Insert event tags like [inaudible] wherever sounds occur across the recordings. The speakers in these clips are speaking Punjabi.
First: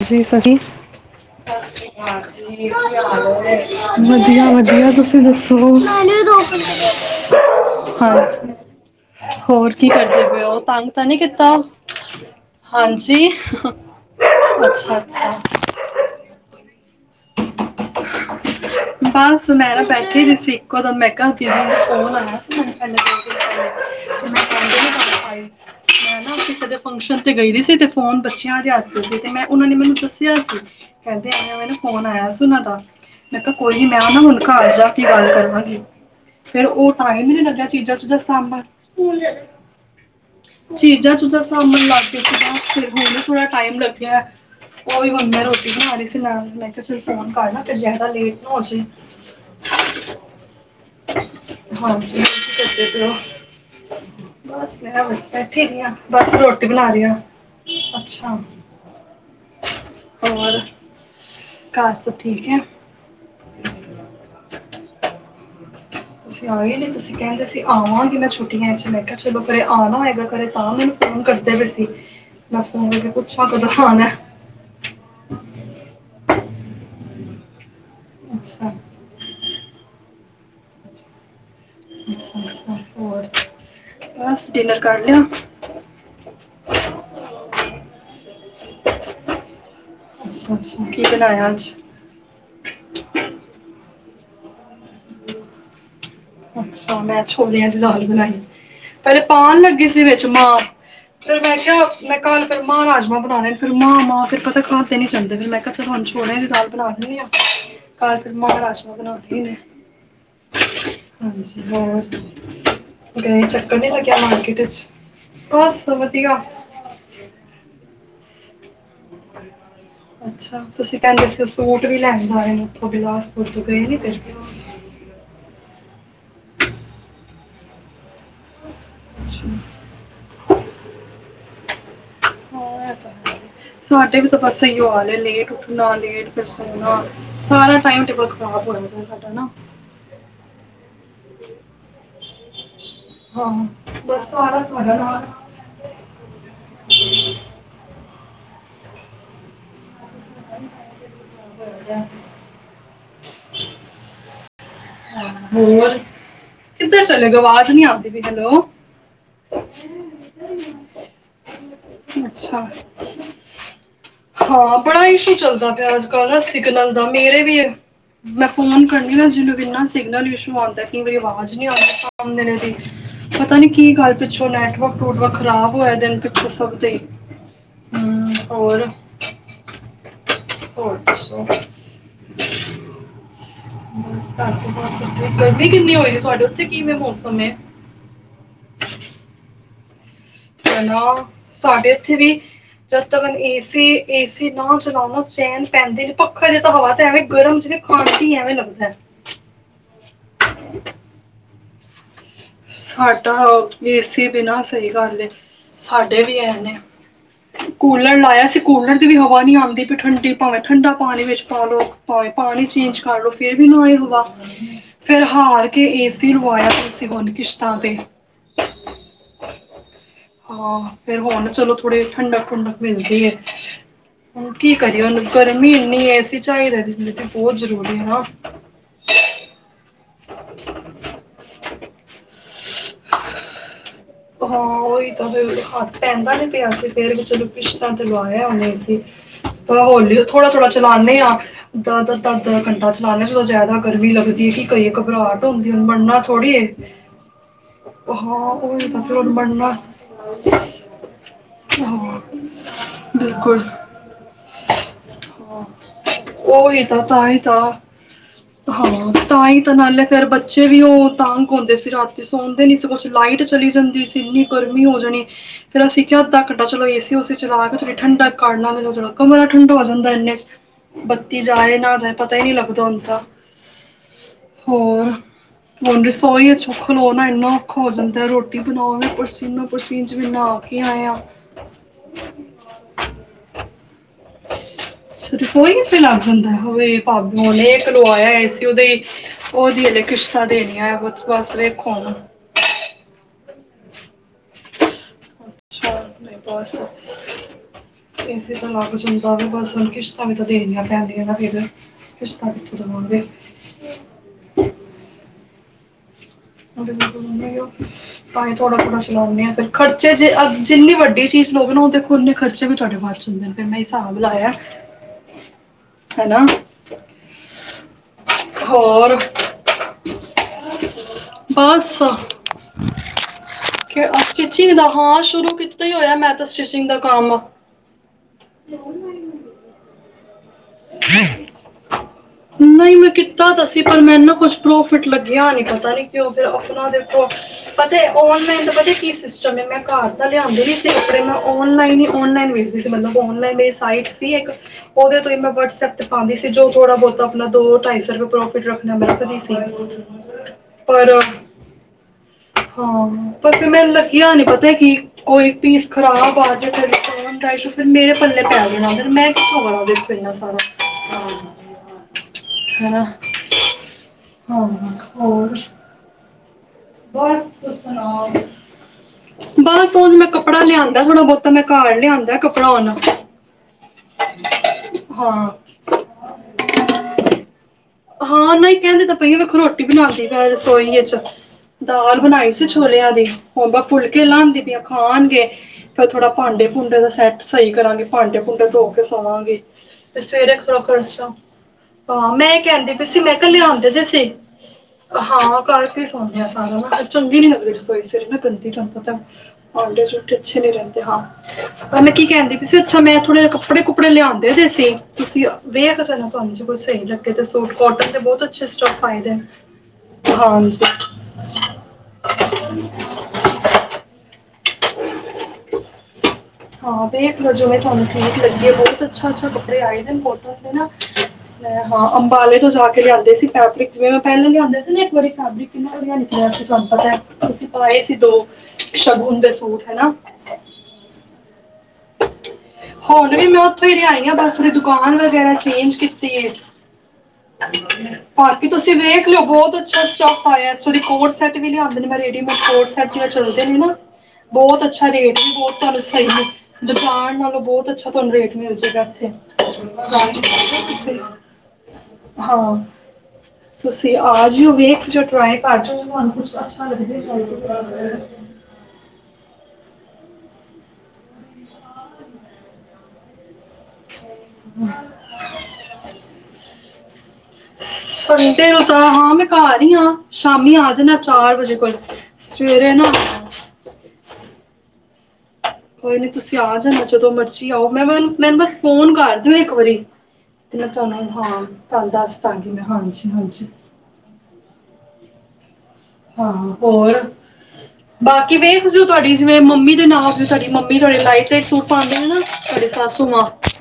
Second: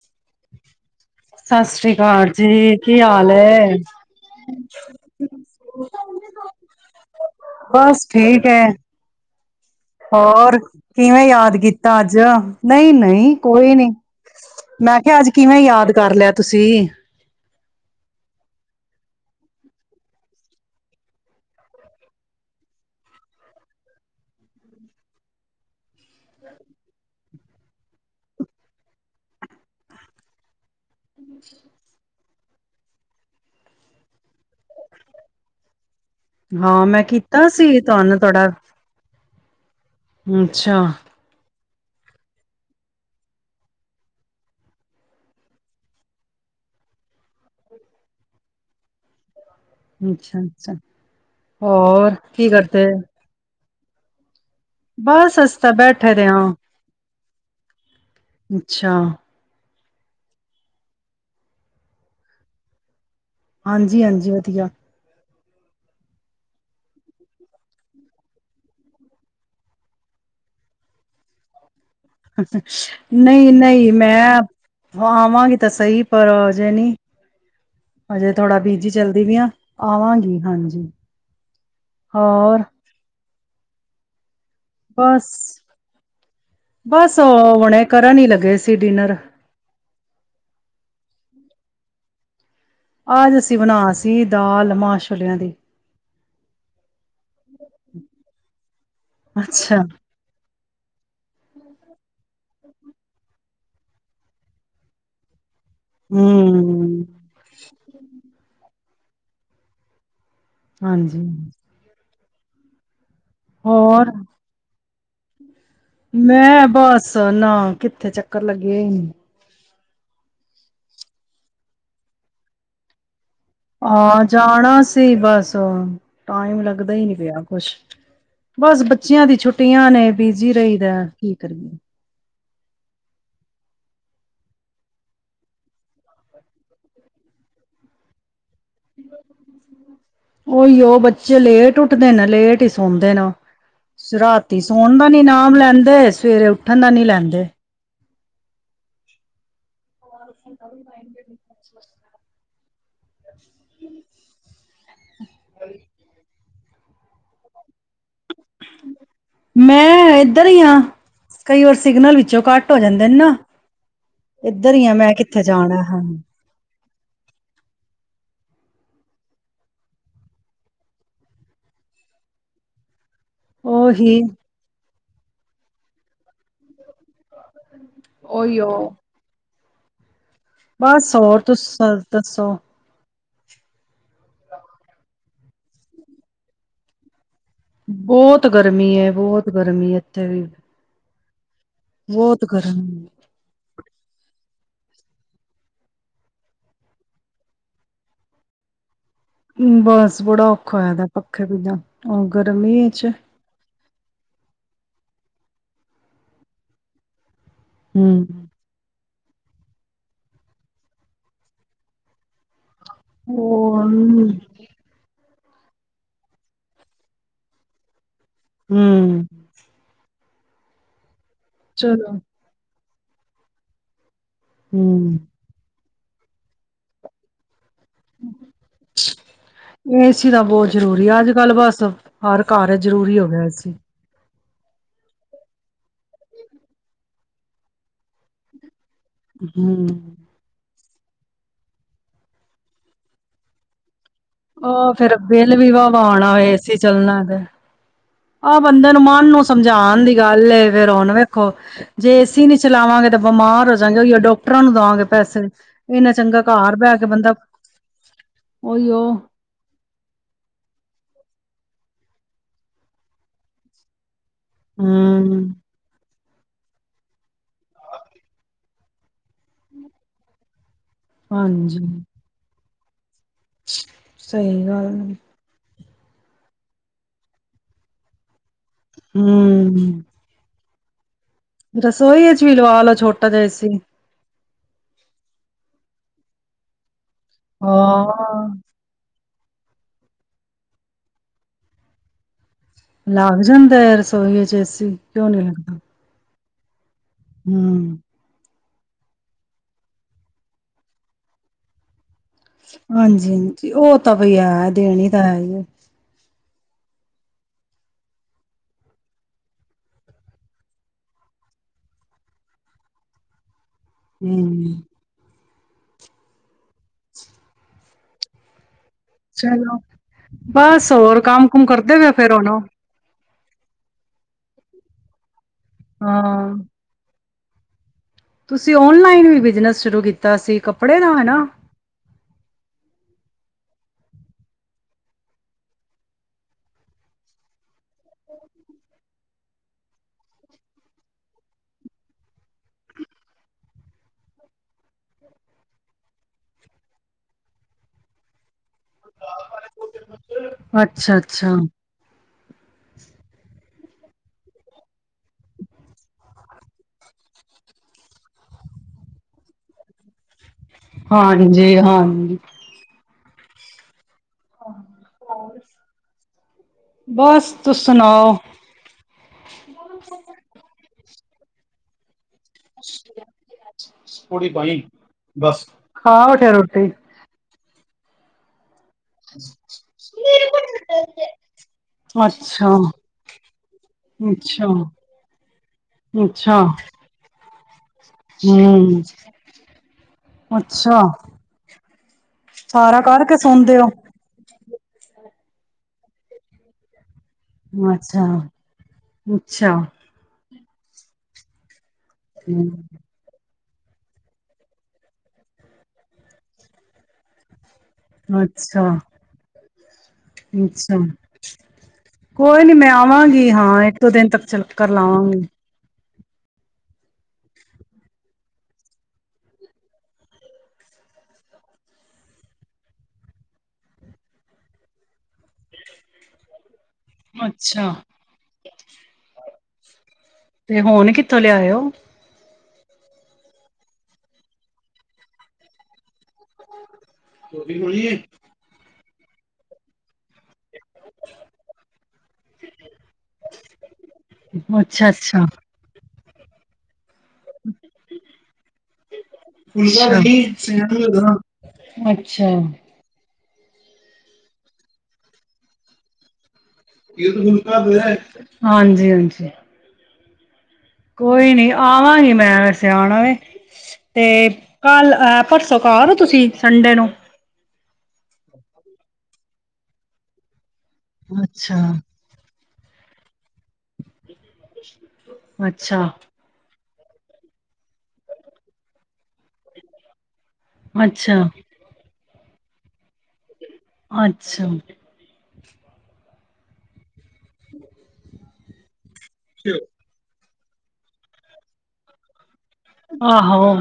ਤੁਸੀ ਦਸੋ ਜੀ ਸਤਿ ਸ੍ਰੀ ਅਕਾਲ ਹਾਂਜੀ ਕੀ ਜੀ ਹਾਲ ਐ, ਹੈ ਵਧੀਆ- ਵਧੀਆ ਤੁਸੀਂ ਦੱਸੋ [unintelligible] ਬਸ ਠੀਕ ਹੈ ਹੋਰ ਕੀ ਕਰਦੇ ਪਏ ਹੋ ਹੋਰ, ਤੰਗ ਤਾਂ ਨਹੀਂ ਕਿਵੇਂ ਯਾਦ ਕੀਤਾ ਅੱਜ, ਨਹੀਂ- ਹਾਂਜੀ ਨਹੀਂ ਕੋਈ ਨੀ ਅੱਛਾ ਮੈਂ ਕਿਹਾ ਅੱਜ ਅੱਛਾ ਕਿਵੇਂ ਯਾਦ ਕਰ ਲਿਆ ਤੁਸੀਂ [inaudible] ਬਸ ਮੈ ਨਾ ਬੈਠੀ ਦੀ ਸੀ ਇੱਕੋ ਦਾ ਮੈਂ ਕਿਆ ਦੀਦੀ ਦਾ ਫੋਨ ਆਨਾ ਸੀ ਪੈਲੇ [inaudible] ਮੈਂ ਨਾ ਕਿਸੇ ਦੇ ਫੰਕਸ਼ਨ ਤੇ ਗਈ ਦੀ ਸੀ ਤੇ ਫੋਨ ਬੱਚਿਆਂ ਦੇ ਹੱਥ ਵਿਚ ਸੀ ਤੇ ਮੈਂ ਓਨਾਂ ਨੇ ਮੈਨੂੰ ਦੱਸਿਆ ਸੀ ਕੈਂਦੇ ਮੈਨੂੰ ਫ਼ੋਨ ਆਏਆ ਸੀ ਓਨਾਂ ਦਾ, ਮੈਂ ਕਿਆ ਕੋਈ ਨੀ ਮੈਂ ਨਾ ਹੁਨ ਘਰ ਜਾ ਕੇ ਗੱਲ ਕਰਾਂਗੀ। ਫੇਰ ਹਾਂ ਓ ਮੈਂ ਟਾਈਮ ਈ ਨੀ ਕੀਤਾ ਲੱਗਿਆ ਸੀ ਚੀਜ਼ਾਂ ਚੂਜਾਂ ਤੁਹਾਨੂੰ ਤੁਹਾਡਾ ਸਾਂਬਨ ਫੂਨ ਦੇ ਦੋ, ਅੱਛਾ ਚੀਜ਼ਾਂ ਚੂਜਾਂ ਸਾਂ ਸਾਂਮਨ ਲਾਗੇ ਸੀ ਤੇ ਹੁਨ ਈ ਥੋੜ੍ਹਾ ਟਾਈਮ ਲੱਗਿਆ। ਓ ਵੀ ਹੁਨ ਮੈਂ ਰੋਟੀ ਬਨਾ ਰੀ ਸੀ ਨਾਲ ਮੈਂ ਲੈ ਕੇ ਕਿਸੇ ਨੂੰ ਫੋਨ ਕਰਨਾ ਫੇਰ ਜ਼ਾਦਾ ਲੇਟ ਨਾ ਹੋਜੇ। ਅੱਛਾ-ਅੱਛਾ, ਹਾਂਜੀ ਹੋਰ ਕੀ ਕਰਦੇ ਪਏ ਹੋ ਬਸ ਮੈਂ ਬਸ ਅਸੀ ਬੈਠੇ ਤਾਂ ਦੀ ਆਂ, ਬੈਠੇ ਦੇ ਬਸ ਹਾਂ ਰੋਟੀ ਬਨਾ ਰਈ ਆਂ, ਅੱਛਾ। ਅੱਛਾ। ਹੋਰ ਘਰ ਸਬ ਠੀਕ ਐਂ। ਹਾਂਜੀ-ਹਾਂਜੀ ਵਦੀਆ ਤੁਸੀਂ ਆਏ ਨੀ ਤੁਸੀਂ ਕੈਂਦੇ ਸੀ ਅਸੀਂ ਆਵਾਂਗੇ ਮੈਂ ਛੁੱਟੀਆਂ ਚ ਮੈਂ ਕਿਆ ਚਲੋ ਘਰੇ ਆਣਾ ਹੈਗਾ ਘਰੇ ਤਾਂ ਮੈਨੂੰ [unintelligible] ਕਰਦੇ ਪਏ ਸੀ। ਮੈਂ ਫੋਨ ਕਰਕੇ ਪੁੱਛਾਂ ਕਦੋਂ ਨਈ-ਨਈ ਆਉਣਾ ਮੈਂ ਹਾਂ ਆਵਾਂਗੀ ਤਾਂ ਸਈ ਪਰ ਹਜੇ ਨੀ, ਹਜੇ ਥੋੜਾ ਅੱਛਾ ਬਿਜੀ ਚੱਲ ਰਈ ਆਂ, ਆਵਾਂਗੀ ਹਾਂਜੀ। ਹੋਰ ਅੱਛਾ-ਅੱਛਾ ਹੋਰ, ਬਸ ਡਿਨਰ ਕਰ ਲਿਆ ਬਸ, ਬਸ ਓ ਹੁਨੇ ਕਰਨ ਈ ਲੱਗੇ ਸੀ ਡਿਨਰ। ਅੱਛਾ-ਅੱਛਾ, ਕੀ ਬਨਾਇਆ ਅੱਜ। ਆਜ ਅਸੀਂ ਬਨਾਏਆ ਸੀ ਦਾਲ ਮਾਂਅ ਛੋਲਿਆਂ ਦੀ। ਅੱਛਾ ਮੈਂ ਛੋਲਿਆਂ ਦੀ ਦਾਲ ਬਨਾਈ, ਪੈਲੇ ਪਾਣ ਅੱਛਾ ਲੱਗੀ ਸੀ ਵਿੱਚ ਮਾਂਅ। ਫਿਰ ਮੈਂ ਕਿਆ ਮੈਂ ਕੱਲ ਮਾਂਅ ਰਾਜਮਾਂ ਬਨਾਨੇ ਨੇ ਫਿਰ ਮਾਂਅ-ਮਾਂਅ ਫੇਰ ਪਤਾ ਖਾਨ ਤੇ ਨੀ ਜਾਂਦੇ ਫਿਰ ਮੈਂ ਕਿਆ ਹੁਨ ਛੋਲਿਆਂ ਦੀ ਦਾਲ ਬਨਾ ਹਮ ਲੈਨੀ ਆਂ, ਕੱਲ ਫਿਰ ਮਹਾਂ ਰਾਜਮਾਂ ਬਨਾਨੇ ਈ ਨੇ। ਹਾਂਜੀ ਹੋਰ ਕਦੇ ਚੱਕਰ ਨੀ ਹੋਰ ਲੱਗਿਆ ਮਾਰਕੀਟ ਚ ਬਸ ਵਧੀਆ ਮੈਂ ਬਸ ਨਾ ਕਿੱਥੇ ਚੱਕਰ ਲੱਗੇਆ ਈ ਨੀ। ਅੱਛਾ ਤੁਸੀਂ ਕੈਂਦੇ ਸੀ ਸੂਟ ਵੀ ਲੈਨ ਜਾਨੇ ਨੇ ਓਥੋਂ ਬਿਲਾਸ ਆ ਜਾਨਾ ਸੀ ਸੀ ਬਸ ਟਾਈਮ ਲੱਗਦਾ ਈ ਨਈ ਪਿਆ ਕੁਛ, ਬਸ ਬੱ ਬੱਚਿਆਂ ਦੀ ਅੱਛਾ ਛੁੱਟੀਆਂ ਨੇ ਬਿਜੀ ਰਈਦਾ ਕੀ ਕਰੀਏ ਹਾਂ ਐਹ ਤਾਂ ਹੈ। ਸਾਡੇ ਵੀ ਤਾਂ ਬਸ ਏਈਓ ਹਾਲ ਐ ਲੇਟ ਉੱਠਨਾ ਲੇਟ ਫੇਰ ਸੋਨਾ ਸਾਰਾ ਟਾਈਮ ਟੇਬਲ ਖ ਖਰਾਬ ਹੋ ਜਾਂਦੈ ਸਾਡਾ ਨਾ। ਓਈ ਓ ਬੱਚੇ ਲੇਟ ਉੱਠਦੇ ਨੇ ਲੇਟ ਈ ਸੌਦੇ ਨੇ ਹਾਂ ਬਸ ਰਾਤੀ ਸਾਰਾ ਸਾਡਾ ਸੋਨ ਦਾ ਨਾ ਨੀ ਨਾਮ ਲੈਂਦੇ ਸਵੇਰੇ ਉੱਠਨ ਦਾ ਨੀ ਲੈਂਦੇ। [inaudible] ਹੋ ਜਾ ਹੋਰ ਕਿੱਦਰ ਚਲੇ ਗਏ ਆਵਾਜ਼ ਨੀ ਆਂਦੀ ਪਈ ਹੈਲੋ ਮੈਂ ਇੱਧਰ ਹੀ ਹਾਂ ਕਈ ਵਾਰ ਸਿਗਨਲ ਵਿੱਚੋਂ ਅੱਛਾ ਕੱਟ ਹੋ ਜਾਂਦੇ ਨੇ ਨਾ ਇੱਧਰ ਹਾਂ ਹੀ ਆ ਬੜਾ ਮੈਂ ਇਸ਼ੂ ਕਿੱਥੇ ਚੱਲਦਾ ਜਾਣਾ ਪਿਆ ਹਾਂ ਅੱਜ-ਕੱਲ ਸਿਗਨਲ ਦਾ ਮੇਰੇ ਵੀ ਏ ਮੈਂ ਫੋਨ ਕਰਨੀ ਨਾ ਜਿਹਨੂੰ ਇੰਨਾ ਸਿਗਨਲ ਇਸ਼ੂ ਆਂਦਾ ਕਈ ਵਾਰੀ ਆਵਾ [unintelligible] ਦੀ ਪਤਾ ਨੀ ਕੀ ਗੱਲ ਉਹੀ ਪਿੱਛੋਂ ਨੈਟਵਰਕ ਨੁਟਵਰਕ ਖ਼ਰਾਬ ਹੋਏ ਦੇਣੇ ਪਿੱਛੋਂ ਸਭ ਤੇ ਓਹੀਓ ਬਸ ਹੋਰ ਤੁਸੀ ਦੱਸੋ [unintelligible] ਗਰਮੀ ਕਿੰਨੀ ਹੋਈ ਤੁਹਾਡੇ ਉੱਥੇ ਕਿਵੇਂ ਮੌਸਮ ਐਂ। ਬੋਤ ਗਰਮੀ ਐ, ਬਹੁਤ ਗਰਮੀ ਇੱਥੇ ਵੀ ਹਨਾਂ, ਸਾਡੇ ਇੱਥੇ ਵੀ ਬਹੁਤ ਜਦ ਗਰਮੀ ਤਕਨ ਏ ਸੀ ਏਸੀ ਨਾ ਚਲਾਉ ਨਾ ਚੈਨ ਪੈਂਦੇ ਨੇ ਪੱਖੇ ਦੇ ਤਾਂ ਹਵਾ ਤਾਂ ਐਵੇਂ ਗਰਮ ਚਨ ਖਾਂਦੀ ਐਵੇਂ ਲੱਗਦਾ ਬਸ ਬੜਾ ਔਖਾ ਹੋਇਆ ਦਾ ਪੱਖੇ ਬਿਨਾ ਗਰਮੀ ਚ ਏ ਸੀ ਬਿਨਾਂ ਸਹੀ ਗੱਲ ਏ, ਸਾਡੇ ਵੀ ਐ ਨੇ ਕੂਲਰ ਹਮ ਲਾਇਆ ਸੀ ਕੂਲਰ ਦੀ ਵੀ ਹਵਾ ਨ੍ਹੀਂ ਆਂਦੀ ਪੀ ਠੰਡੀ ਭਾਵੇਂ ਠੰਡਾ ਪਾਣੀ ਵਿੱਚ ਪਾ ਲੋ ਭਾਵੇਂ ਪਾਣੀ ਚੇਂਜ ਕਰ ਲੋ ਫਿਰ ਵੀ ਨੀ ਹੋਏ ਹੋਰ [unintelligible] ਫੇਰ ਹਾਰ ਕੇ ਏਸੀ ਲੀਵਾਇਆ ਏ ਸੀ ਬੁੰਨ ਕੇ ਕਿਸ਼ਤਾਂ ਤੇ ਹਂ ਹਾਂ, ਫੇਰ ਹੁਣ ਨਾ ਚਲੋ ਥੋੜ੍ਹੇ ਠੰਡਕ-ਠੁੰਡਕ ਮਿਲਦੀ ਐ ਹੁਣ ਕੀ ਕਰੀਏ ਹਮ ਹੁਣ ਗਰਮੀ ਇੰਨੀ ਏ, ਏਸੀ ਚਾਹੀਦਾ [unintelligible] ਬਹੁਤ ਜ਼ਰੂਰੀ ਐ ਨਾ। ਏ ਸੀ ਤਾਂ ਬਹੁਤ ਜ਼ਰੂਰੀ ਆ ਅੱਜ-ਕੱਲ੍ਹ ਬਸ ਹਰ ਘਰ ਜ਼ਰੂਰੀ ਹੋ ਗਿਆ ਏ ਸੀ ਹਾਂ ਉਹੀ ਤਾਂ ਫਿਰ ਹੱਥ ਪੈਂਦਾ ਨੀ ਪਿਆ ਸੀ ਫੇਰ ਵੀ ਚਲੋ ਕਿਸਤਾ ਤੇ ਲਵਾਇਆ ਹੁਨ ਏ ਸੀ ਏ ਹਮ ਹੋਲੀ ਥੋੜਾ-ਥੋੜਾ ਚਲਾਣੇ ਆਂ ਦ ਦੱਧ ਘੰਟਾ ਚਲਾਨਾਂ ਜਦੋਂ ਜਿਆਦਾ ਗਰਮੀ ਲੱਗਦੀ ਕੀ ਕਰੀਏ ਉਹ ਫੇਰ ਘਬਰਾਹਟ ਬਿੱਲ ਵੀ ਹੁੰਦੀ, ਵਾਵਾ ਮਰਨਾ ਆਉਣਾ ਹੋਏ ਥੋੜੀ ਏ ਏਸੀ ਚੱਲਣਾ ਤੇ ਹਾਂ ਆਹ ਉਹੀ ਬੰਦੇ ਤੇ ਨੂੰ ਮਨ ਨੂੰ ਸਮਝਾਣ ਦੀ ਗੱਲ ਏ ਫੇਰ ਹੁਣ ਵੇਖੋ, ਜੇ ਹਾਂ ਏ ਸੀ ਨੀ ਚਲਾਵਾਂਗੇ ਤਾਂ ਬਿਲਕੁਲ ਬਿਮਾਰ ਹੋ ਜਾਂਗੇ ਉਹੀ ਡਾਕ ਡੋਟਰਾਂ ਨੂੰ ਦਾਂਗੇ ਪੈਸੇ, ਹਾਂ ਇੰਨਾ ਚੰਗਾ ਘਰ ਉਹੀ ਬਹਿ ਤਾਂ ਕੇ ਤਾਂ ਬੰਦਾ ਹੀ ਤਾਂ ਉਹੀਓ ਹਾਂ ਤਾਂ ਈ ਤਾਂ ਨਾਲੇ ਫੇਰ ਬਚ ਬੱਚੇ ਵੀ ਉਹ ਤੰਗ ਹੁੰਦੇ ਸੀ ਰਾਤੀ ਸੌਂਦੇ ਨੀ ਸੀ ਕੁਛ ਲਾਈਟ ਚਲੀ ਜਾਂਦੀ ਸੀ ਇੰਨੀ ਗਰਮੀ ਹੋ ਜਾਣੀ ਹੂੰ ਫੇਰ ਅਸੀਂ ਕਿਆ ਅੱਧਾ ਘਟਾ ਚਲੋ ਏ ਸੀ ਉ ਸੀ ਚਲਾ ਕੇ ਥੋੜ੍ਹਾ ਠੰਡਕ ਕਰਢ ਲਾਂਗੇ, ਥੋੜਾ ਕਮਰਾ ਠੰਡਾ ਹੋ ਜਾਂਦਾ ਇੰਨੇ [inaudible] ਬੱਤੀ ਜਾਏ, ਹਾਂਜੀ ਨਾ ਜਾਏ ਪਤਾ ਈ ਨ੍ਹੀਂ ਲੱਗਦਾ ਹੁਣ ਤਾਂ ਸਹੀ ਗੱਲ ਹੋਰ ਏ ਹੁਣ ਰਸੋਈਆਂ ਇੱਚ ਖਲੋਨਾ ਇੰਨਾ ਔਖਾ ਹੋ ਜਾਂਦਾ ਰੋਟੀ ਬਣਾਉ ਨਾ ਪਰਸੀਨੋਂ ਹੂੰ ਪਸੀਨ ਨਾਹ ਕੇ ਆਏਆਂ ਰਸੋਈ ਵਿਚ ਵੀ ਲਵਾ ਲੋ ਛੋਟਾ ਜਿਹਾ ਏ ਸੀ ਅੱਛਾ ਰਸੋਈ ਵਿੱਚ ਵੀ ਲੱਗ ਜਾਂਦਾ, ਹੋਵੇ ਬਾਬੂਨੇ ਇੱਕ ਲਵਾਇਆ ਹਾਂ ਏਸੀ ਉਹਦੇ ਉਹਦੀ ਐਲੇ ਕਿਸ਼ਤਾਂ ਦੇਣੀਆਂ ਵ ਬਸ ਵੇਖੋ ਹੁਣ। ਲੱਗ ਜਾਂਦਾ ਰਸੋਈ ਇਚ ਏਸੀ ਕਿਉਂ ਨੀ ਲੱਗਦਾ। [unintelligible] ਨਈਂ ਬਸ। ਹਂ। ਏਸੀ ਤਾਂ ਲੱਗ ਜੂਗਾ ਵੀ ਬਸ ਹੁਣ ਕਿਸ਼ਤਾਂ ਵੀ ਤਾਂ ਦੇਣੀਆਂ ਪੈਂਦੀਆਂ ਨਾ ਫਿਰ ਕਿਸ਼ਤਾਂ ਕਿੱਥੋਂ ਦੇਵਾਂਗੇ ਹਾਂਜੀ ਹਾਂਜੀ, ਉਹ ਤਾਂ ਬਈ ਹੈ ਦੇਣੀ ਤਾਂ ਹੈ ਈ ਐ। ਮੁੜੇ ਮ [unintelligible] ਤਾਂ ਈ ਥੋੜ੍ਹਾ-ਥੋੜ੍ਹਾ ਚਲਾਣੇ ਆਂ ਫਿਰ ਖਰਚੇ ਜੇ ਆ ਜਿਨੀ ਵੱਡੀ ਚੀਜ਼ ਲੋਗੇ ਨਾ ਉਹ ਦੇਖੋ ਉਨੇ ਖਰਚੇ ਵੀ ਤੁਹਾਡੇ ਵਧ ਜਾਂਦੇ ਨੇ। ਫਿਰ ਮੈਂ ਹਿਸਾਬ ਲਾਇਆ, ਹੂੰ ਹਨਾ? ਹੋਰ ਚਲੋ ਬਸ ਹੋਰ ਕੰਮ- ਕੁਮ ਬਸ ਕਰਦੇ ਪੈ ਫੇਰ ਹੁਣ। ਸਟਿਚਿੰਗ ਦਾ ਹਾਂ ਸ਼ੁਰੂ ਕੀਤਾ ਹੀ ਹੋਇਆ ਮੈਂ ਤਾਂ ਹਾਂ। ਸਟਿਚਿੰਗ ਦਾ ਕੰਮ। ਤੁਸੀਂ ਓਨਲਾਈਨ ਵੀ ਬਿਜਨਸ ਸ਼ੁਰੂ ਕੀਤਾ ਸੀ, ਕੱਪੜੇ ਦਾ ਹੈ ਨਾ। ਨਹੀਂ ਮੈਂ ਕੀਤਾ ਤਾਂ ਸੀ ਪਰ ਮੈ ਨਾ ਕੁਛ ਪ੍ਰੋਫਿਟ ਲੱਗਿਆ ਨਹੀਂ ਪਤਾ ਨੀ ਕਿ ਉਹ ਫੇਰ ਆਪਣਾ ਦੇਖੋ। ਪਤਾ ਆਨਲਾਈਨ ਪਤਾ ਕਿ ਸੀ- ਸਟਮ ਮੈਂ ਘਰ ਤਾਂ ਲਿਆਂਂਦੀ ਰ ਸੀ ਕਪੜੇ ਮੈਂ ਔਨਲਾਈਨ ਹੀ ਔਨਲਾਈਨ ਵੇਚਦੀ ਸੀ ਮਤਲਬ ਔਨਲਾਈਨ ਮੇਰੀ ਸਾਈਟ ਸੀ ਇੱਕ। ਉਹਦੇ ਤੋਂ ਹੀ ਮੈਂ ਵਟਸਐਪ ਤੇ ਪਾਉਂਦੀ ਸੀ, ਜੋ ਥੋੜਾ ਬਹੁ ਆਪਣਾ ਦੋ- ਢਾਈ ਸੌ ਰੁਪਏ ਪ੍ਰੋ- ਰੱਖਣਾ ਮਿਹਨਤ ਨੀ ਸੀ, ਪਰ ਓਹ ਅੱਛਾ-ਅੱਛਾ, ਹਾਂ ਪਰ ਮੈ ਲੱਗਿਆ ਨੀ ਪਤਾ ਕਿ, ਕੋਈ ਪੀਸ ਖ਼ਰਾਬ ਆ ਜੇ ਫੇਰ। ਢਾਈ ਸੋ ਰੁਪਏ ਮੇਰੇ ਪੱਲੇ ਪੈ ਦੇਣਾ ਫ ਮੈਂ ਕਿੱਥੋਂ ਕਰਾਂਗੀ ਇਹਨਾ ਸਾਰਾ। ਹਾਂਜੀ, ਹਾਂਜੀ। ਹੈ ਹਾਂ-ਹਾਂ ਹੋਰ? ਬਸ ਤੁੂਸ ਸੁਣਾਓ? ਬਸ ਉਹਜ ਮੈਂ ਕੱਪੜਾ ਲਿਆਂਦਾ ਥੋੜਾ- ਬਹੁਤਾ ਮੈਂ ਘਰ ਲਿਆਂਉਦਾੱ ਕਪੜਾ। ਥੋੜੀ ਪਾਈ, ਹਾਂ ਬਸ, ਖਾ ਉ ਤੇ ਰੋਟੀ। ਹਾਂ ਨਹੀਂ ਕਹਿੰਦੇ ਤਾਂ ਪਈ ਵੇਖੋ ਰੋਟੀ ਬਣਾਉਂਦੇ ਫੇਰ ਰਸੋਈ ਚ। ਦਾਲ ਬਣਾਈ ਸੀ ਅੱਛਾ-ਅੱਛਾ-ਅੱਛਾ, ਛੋਲਿਆਂ ਦੀ, ਉਹ ਫੁਲਕੇ ਲਾਦੀ ਪਆਂ ਹੂੰ। ਖਾਣਗੇ ਫੇਰ ਥੋੜਾ ਭਾਂਡੇ- ਭੂੰਡੇ ਦਾ ਸੈਟ। ਸਹੀ ਕਰਾਂਗੇ ਭਾਂਡੇ- ਭੂੰਡੇ ਧੋ ਕੇ ਸੋਵਾਂਗੇ, ਤੇ ਸਵੇਰੇ ਖੋ ਅੱਛਾ, ਖਰਚਾ। ਹਾਂ ਮੈਂ ਕਹਿੰਦੀ ਸਾਰਾ ਪਈ ਸੀ, ਮੈਂ ਕਰਕੇ ਕਿਹਾ ਸੌਦੇ ਓ? ਲਿਆਦੇ ਤੁਸੀ ਹਾਂ ਕਰਕੇ ਸੁਣ। ਮੈਂ ਸਾਰਾ ਨਾ ਚੰਗੀ ਨੀ ਲੱਗਦੀ ਰਸੋਈ ਸਵੇਰੇ ਨਾ ਅੱਛਾ-ਅੱਛਾ, ਗੰਦੀ ਤੁਹਾਨੂੰ ਪਤਾ ਪਾਂਡੇ ਅੱਛੇ ਨੀ ਲੱਗਦੀ ਹਾਂ, ਪਰ ਮੈਂ ਕੀ ਕਹਿੰਦੀ ਪੀ ਸੀ ਅੱਛਾ ਮੈਂ ਥੋੜੇ ਕੱਪੜੇ ਕੁ- ਕੱਪੜੇ ਲਿਆਉਂਦੇ ਤੇ ਸੀ, ਤੁਸੀਂ ਵੇਖ ਸ ਤੁਹਾਨੂੰ ਜੇ ਸਹੀ ਲੱਗੇ ਤੇ ਹੁਣ ਕੋਟਨ ਦੇ ਬਹੁਤ ਅੱਛੇ ਸਟਫ ਆਏ ਨੇ, ਹਾਂਜੀ। ਅੱਛਾ-ਅੱਛਾ। ਕੋਈ ਨੀ ਮੈਂ ਆਵਾਂਗੀ ਹਾਂ, ਇੱਕ- ਦੋ ਦਿਨ ਤੱਕ ਚੱਕਰ ਲਾਵਾਂਗੀ। ਹਾਂ ਵੇਖ ਲੋ ਜਿਵੇਂ ਤੁਹਾਨੂੰ ਠੀਕ ਲੱਗੇ, ਬਹੁਤ ਅੱਛਾ- ਅੱਛਾ ਕੱਪੜੇ ਆਏੋ ਨੇ ਕੋਟਨ ਦੇ ਨਾ। ਹਾਂ ਅੰਬਾਲੇ ਤੋਂ ਜਾ ਕੇ ਲਿਆਦੇ ਸੀ ਫੈਬਰਿਕ, ਜਿਵੇਂ ਮੈਂ ਪਹਿਲਾਂ ਲਿਆਦੇ ਸੀ ਨਾ ਇੱਕ ਵਾਰੀ ਫੈਬਰਿਕ। ਕਿੰਨਾ ਵਧੀਆ ਨਿਕਲੀਆਂ ਸੀ, ਤੁਹਾਨੂੰ ਪਤਾ ਹੈ ਤੁਸੀਂ ਅੱਛਾ। ਪਏ ਸੀ ਦੋ ਸ਼ਗੁਨ ਦੇ ਸੂਟ ਹਨਾ। ਤੇ ਹੁਣ ਕਿੱਥੋਂ ਲਿਆਇਓ? ਹੁਣ ਵੀ ਮੈਂ ਉੱਥੋਂ ਹੀ ਲਿਆਈ ਆ, ਬਸ ਮੇਰੀ ਦੁਕਾਨ ਵਗੈਰਾ ਚੇਂਜ ਕੀਤੀ ਐ। ਬਾਕੀ ਤੁਸੀਂ ਵੇਖ ਲੋ ਬਹੁਤ ਅੱਛਾ ਸਟਫ ਆਇਆ ਐ। ਥੋੜੇ ਕੋਟ ਸੈਟ ਵੀ ਲਿਆਦੇ ਨੇ ਮੈ ਰੇਢੀਮੇਡ ਜਿਵੇਂ ਚਲਦੇ ਨੇ ਨਾ ਬਹੁਤ ਅੱਛਾ ਰੇਟ ਬ- ਤੁਹਾਨੂੰ ਸਹੀ ਮਿਲੇ, ਦੁਕਾਨ ਨਾਲੋਂ। ਬਹੁਤ ਅੱਛਾ ਤੁਹਾਨੂੰ ਰੇਟ ਮਿਲ ਜਾਣੇਗਾ ਇੱਥੇ। ਅੱਛਾ, ਅੱਛਾ। ਹਾਂ ਤੁਸੀਂ ਆ ਜੇਓ, ਵੇਖ ਜੋ, ਟਰਾਈ ਕਰ ਜਾਓ, ਤੁਹਾਨੂੰ ਪਸੰਦ ਆ ਜਾਏ ਤੇ [unintelligible] ਹਾਂਜੀ- ਹਾਂਜੀ। ਕੋਈ ਨੀ ਆਵਾਂਗੀ, ਮੈਂ ਵੈਸੇ ਆਣਾ ਐ ਤੇ ਕੱਲ ਐ- ਪਰਸੌ ਘਰ ਹੋ ਤੁਸੀਂ, ਸੰਡੇ ਨੂੰ? ਸੰਡੇ ਨੂੰ ਤਾਂ ਹਾਂ ਮੈਂ ਘਰ ਹੀ ਆ, ਸ਼ਾਮੀ ਆ ਜਾਣਾ ਚਾਰ ਵਜੇ ਅੱਛਾ ਕੋਲ। ਸਵੇਰੇ ਨਾ ਅੱਛਾ ਕੋਈ ਨੀ ਤੁਸੀਂ ਆ ਜਾਣਾ ਜਦੋਂ ਮਰਜ਼ੀ ਆਓ, ਮੈਂ ਮੈਨੂੰ ਬਸ ਫੋਨ ਕਰ ਦਿਓ ਇੱਕ ਵਾਰੀ। ਤੇ ਮੈਂ ਤੁਹਾਨੂੰ ਅੱਛਾ ਹਾਂ, ਤਹਾਨੂੰ ਦੱਸ ਦਾਂਗੀ ਮੈਂ ਹਾਂਜੀ- ਹਾਂਜੀ। ਅੱਛਾ, ਹਾਂ ਹੋਰ ਬਾਕੀ ਵੇਖਜੋ ਤੁਹਾਡੀ ਜਿਵੇਂ ਮੰਮੀ ਦੇ ਨਾ ਤੇ ਸਾਡੀ ਮੰਮੀ ਮੰਮੀ ਥੋੜੇ ਲਾਈਟ ਲਾਈਟ ਸੂਟ ਪਾਂਦੇ ਨਾ ਤੁਹਾਡੇ ਸਾਸੂ ਮਾਂ। ਆਹੋ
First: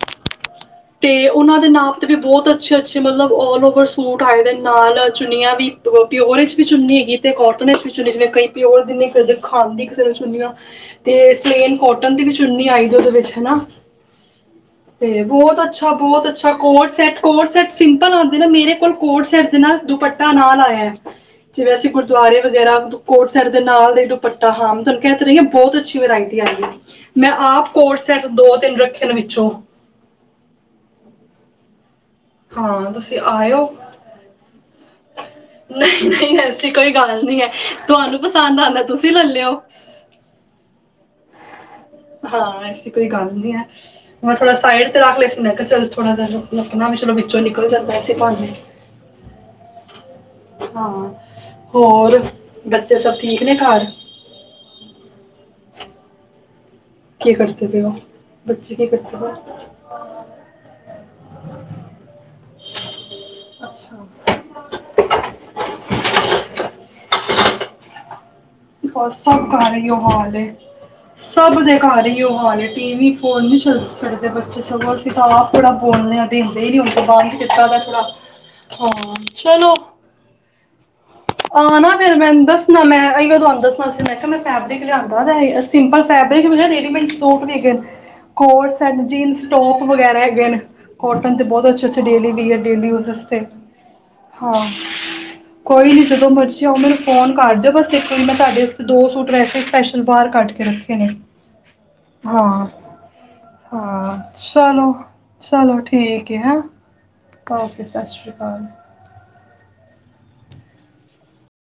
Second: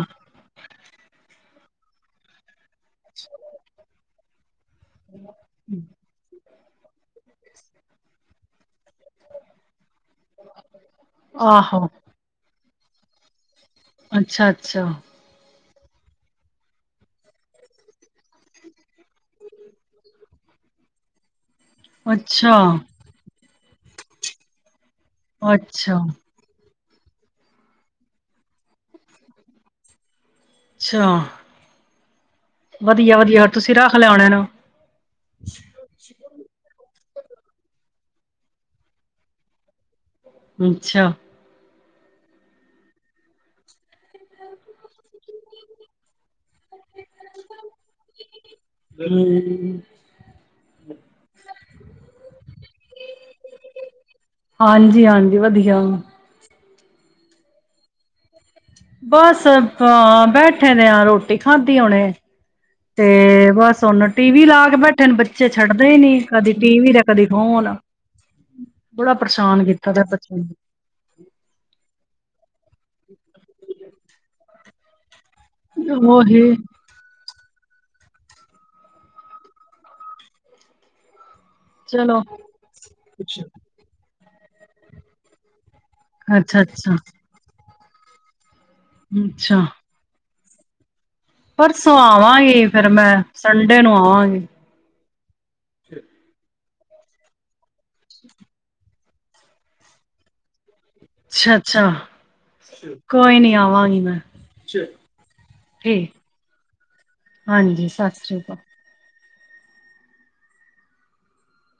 ਤੇ ਉਹਨਾਂ ਦੇ ਨਾਮ ਤੇ ਵੀ ਬਹੁਤ ਅੱਛੇ ਅੱਛੇ ਮਤਲਬ ਆਲ ਓਵਰ ਸੂਟ ਆ ਜਾਂਦੇ ਨੇ ਨਾਲ ਚੁੰਨੀਆਂ ਵੀ ਉਹਦੇ ਵਿੱਚ ਵੀ ਚੁੰਨੀ ਹੈਗੀ। ਤੇ ਕੋਟਨ [unintelligible] ਕਈ ਪਿਓਰ ਫਿਰਦੇ ਖਾਂਦੀ ਕਿਸੇ ਨੂੰ, ਚੁੰਨੀਆਂ ਤੇ ਪਲੇਨ ਆਹੋ ਕੋਟਨ ਦੀ ਵੀ ਚੁੰਨੀ ਆਈ ਦੀ ਉਹਦੇ ਵਿੱਚ ਹਨਾ ਅੱਛਾ ਅੱਛਾ। ਤੇ ਬਹੁਤ ਅੱਛਾ ਬਹੁਤ ਅੱਛਾ coord set coord set simple ਹੁੰਦੇ ਨਾ ਮੇਰੇ ਕੋਲ ਕੋਟ ਸੈਟ ਦੇ ਨਾ ਦੁਪੱਟੇ ਨਾਲ ਆਇਆ ਜਿਵੇਂ ਅਸੀਂ ਦੁਆਰੇ ਅੱਛਾ ਵਗੈਰਾ ਕੋਟ ਸੈੱਟ ਦੇ ਨਾਲ ਦਾ ਦੁਪਟਾ ਹੂੰ ਤੁਹਾਨੂੰ ਕਹਿ ਰਹੀ ਬਹੁਤ ਅੱਛਾ ਅੱਛੀ ਵਰਾਇਟੀ ਮੈਂ ਆਪ ਕੋਟ ਸੈਂਟ ਦੋ ਤਿੰਨ ਰੱਖ ਨੇ ਵਿੱਚੋਂ। ਅੱਛਾ ਹਾਂ ਵਧੀਆ ਤੁਸੀਂ ਵਧੀਆ ਆਇਓ ਤੁਸੀਂ ਰੱਖਲੈ ਹੋਣੇ ਨਾ। ਨਹੀਂ ਨਹੀਂ ਐਸੀ ਕੋਈ ਗੱਲ ਨਹੀਂ ਐ ਤੁਹਾਨੂੰ ਪਸੰਦ ਆਂਦਾ ਤੁਸੀਂ ਲੈ ਲਈ ਓ। ਅੱਛਾ। ਹਾਂ ਐਸੀ ਕੋਈ ਗੱਲ ਨੀ ਹੈ ਮੈਂ ਥੋੜਾ ਸਾਈਡ ਤੇ ਰੱਖ ਲਏ ਸੀ ਮੈਂ ਕਿਹਾ ਚੱਲ ਥੋੜਾ ਜਾ, ਰੱਖ ਆਪਣਾ ਵੀ ਚਲੋ ਵਿੱਚੋਂ ਨਿਕਲ ਜਾਂਦਾ ਅ [unintelligible] ਹਾਂ ਹੋਰ ਬੱਚੇ ਸਭ ਠੀਕ ਨੇ ਘਰ। ਹਾਂਜੀ ਹਾਂਜੀ ਵਧੀਆ ਵਾ। ਕੀ ਕਰਦੇ ਪਏ ਹੋ। ਬੱਚੇ ਕੀ ਬਸ ਬੈਠੇ ਦੇ ਆ ਰੋਟੀ ਖਾਧੀ ਹੁਣੇ। ਤੇ ਬਸ ਅੱਛਾ ਹੁਣ ਟੀ ਵੀ ਲਾ ਕੇ ਬੈਠੇ ਨੇ ਬੱਚੇ ਛੱਡਦੇ ਹੀ ਨੀ ਕਦੀ ਟੀ ਵੀ ਤੇ ਕਦੀ ਫੋਨ ਬੜਾ ਬਸ ਸਭ ਪਰੇਸ਼ਾਨ ਘਰ ਕੀਤਾ ਇਹੀਓ ਦਾ ਹਾਲ ਬੱਚਿਆਂ ਏ ਸਭ ਦੇ ਘਰ ਇਹੀਓ ਹਾਲ ਏ ਟੀ ਵੀ ਫੋਨ ਨੀ ਛੱਡਦੇ ਬੱਚੇ ਸਗੋਂ ਕਿਤਾਬ ਥੋੜਾ ਨੂੰ ਬੋਲਣੇ ਆ ਉਹੀ ਦੇਦੇ ਹੀ ਨੀ ਹੁੰਦਾ ਬਅਦ ਕੀਤਾ ਦਾ ਥੋੜਾ ਹਾਂ ਚਲੋ ਆ ਨਾ ਫ਼ਿਰ ਚਲੋ ਮੈਂ ਦੱਸਣਾ ਮੈਂ ਇਹੀਓ ਤੁਹਾਨੂੰ ਦੱਸਣਾ ਸੀ ਮੈਂ ਕਿਹਾ ਮੈਂ ਫੈਬਰਿਕ ਲਿਆਂਦਾ ਸਿੰਪਲ ਫੈਬਰਿਕ ਅੱਛਾ ਅੱਛਾ ਰੇਡੀਮੇਡ ਸੂਟ ਵੀ ਹੈਗੇ ਕੋਟ ਸੈਟ ਜੀਨਸ ਅੱਛਾ ਟੋਪ ਵਗੈਰਾ ਹੈਗੇ ਨੇ। ਕੋਟਨ ਤੇ ਬਹੁਤ ਅੱਛੇ ਪਰਸੋਂ ਅੱਛੇ ਡੇਲੀ ਵੀਅਰ ਹਾਂ ਆਵਾਂਗੀ ਡੇਲੀ ਫਿਰ ਯੂਜਜ਼ ਮੈਂ ਸੰਡੇ ਨੂੰ ' ਆਵਾਂਗੀ ਹਾਂ। ਕੋਈ ਨੀ ਜਦੋਂ, ਜਦੋਂ ਮਰਜ਼ੀ ਆਓ ਮੈਨੂੰ ਫੋਨ ਕਰ ਦਿਓ ਬਸ ਇੱਕ ਵਾਰੀ ਮੈਂ ਤੁਹਾਡੇ ਵਾਸਤੇ ਦੋ ਸੂਟ ਵੈਸੇ ਸਪੈਸ਼ਲ ਬਾਹਰ ਕੱਢ ਕੇ ਰੱਖ ਅੱਛਾ ਅੱਛਾ ਹਾਂ ਕੋਈ ਨੀ ਆਵਾਂਗੀ ਹਾਂ ਮੈਂ ਚਲੋ ਚਲੋ ਠੀਕ ਆ ਹੈਂ ਓਕੇ ਸਤਿ ਸ਼੍ਰੀ ਅਕਾਲ।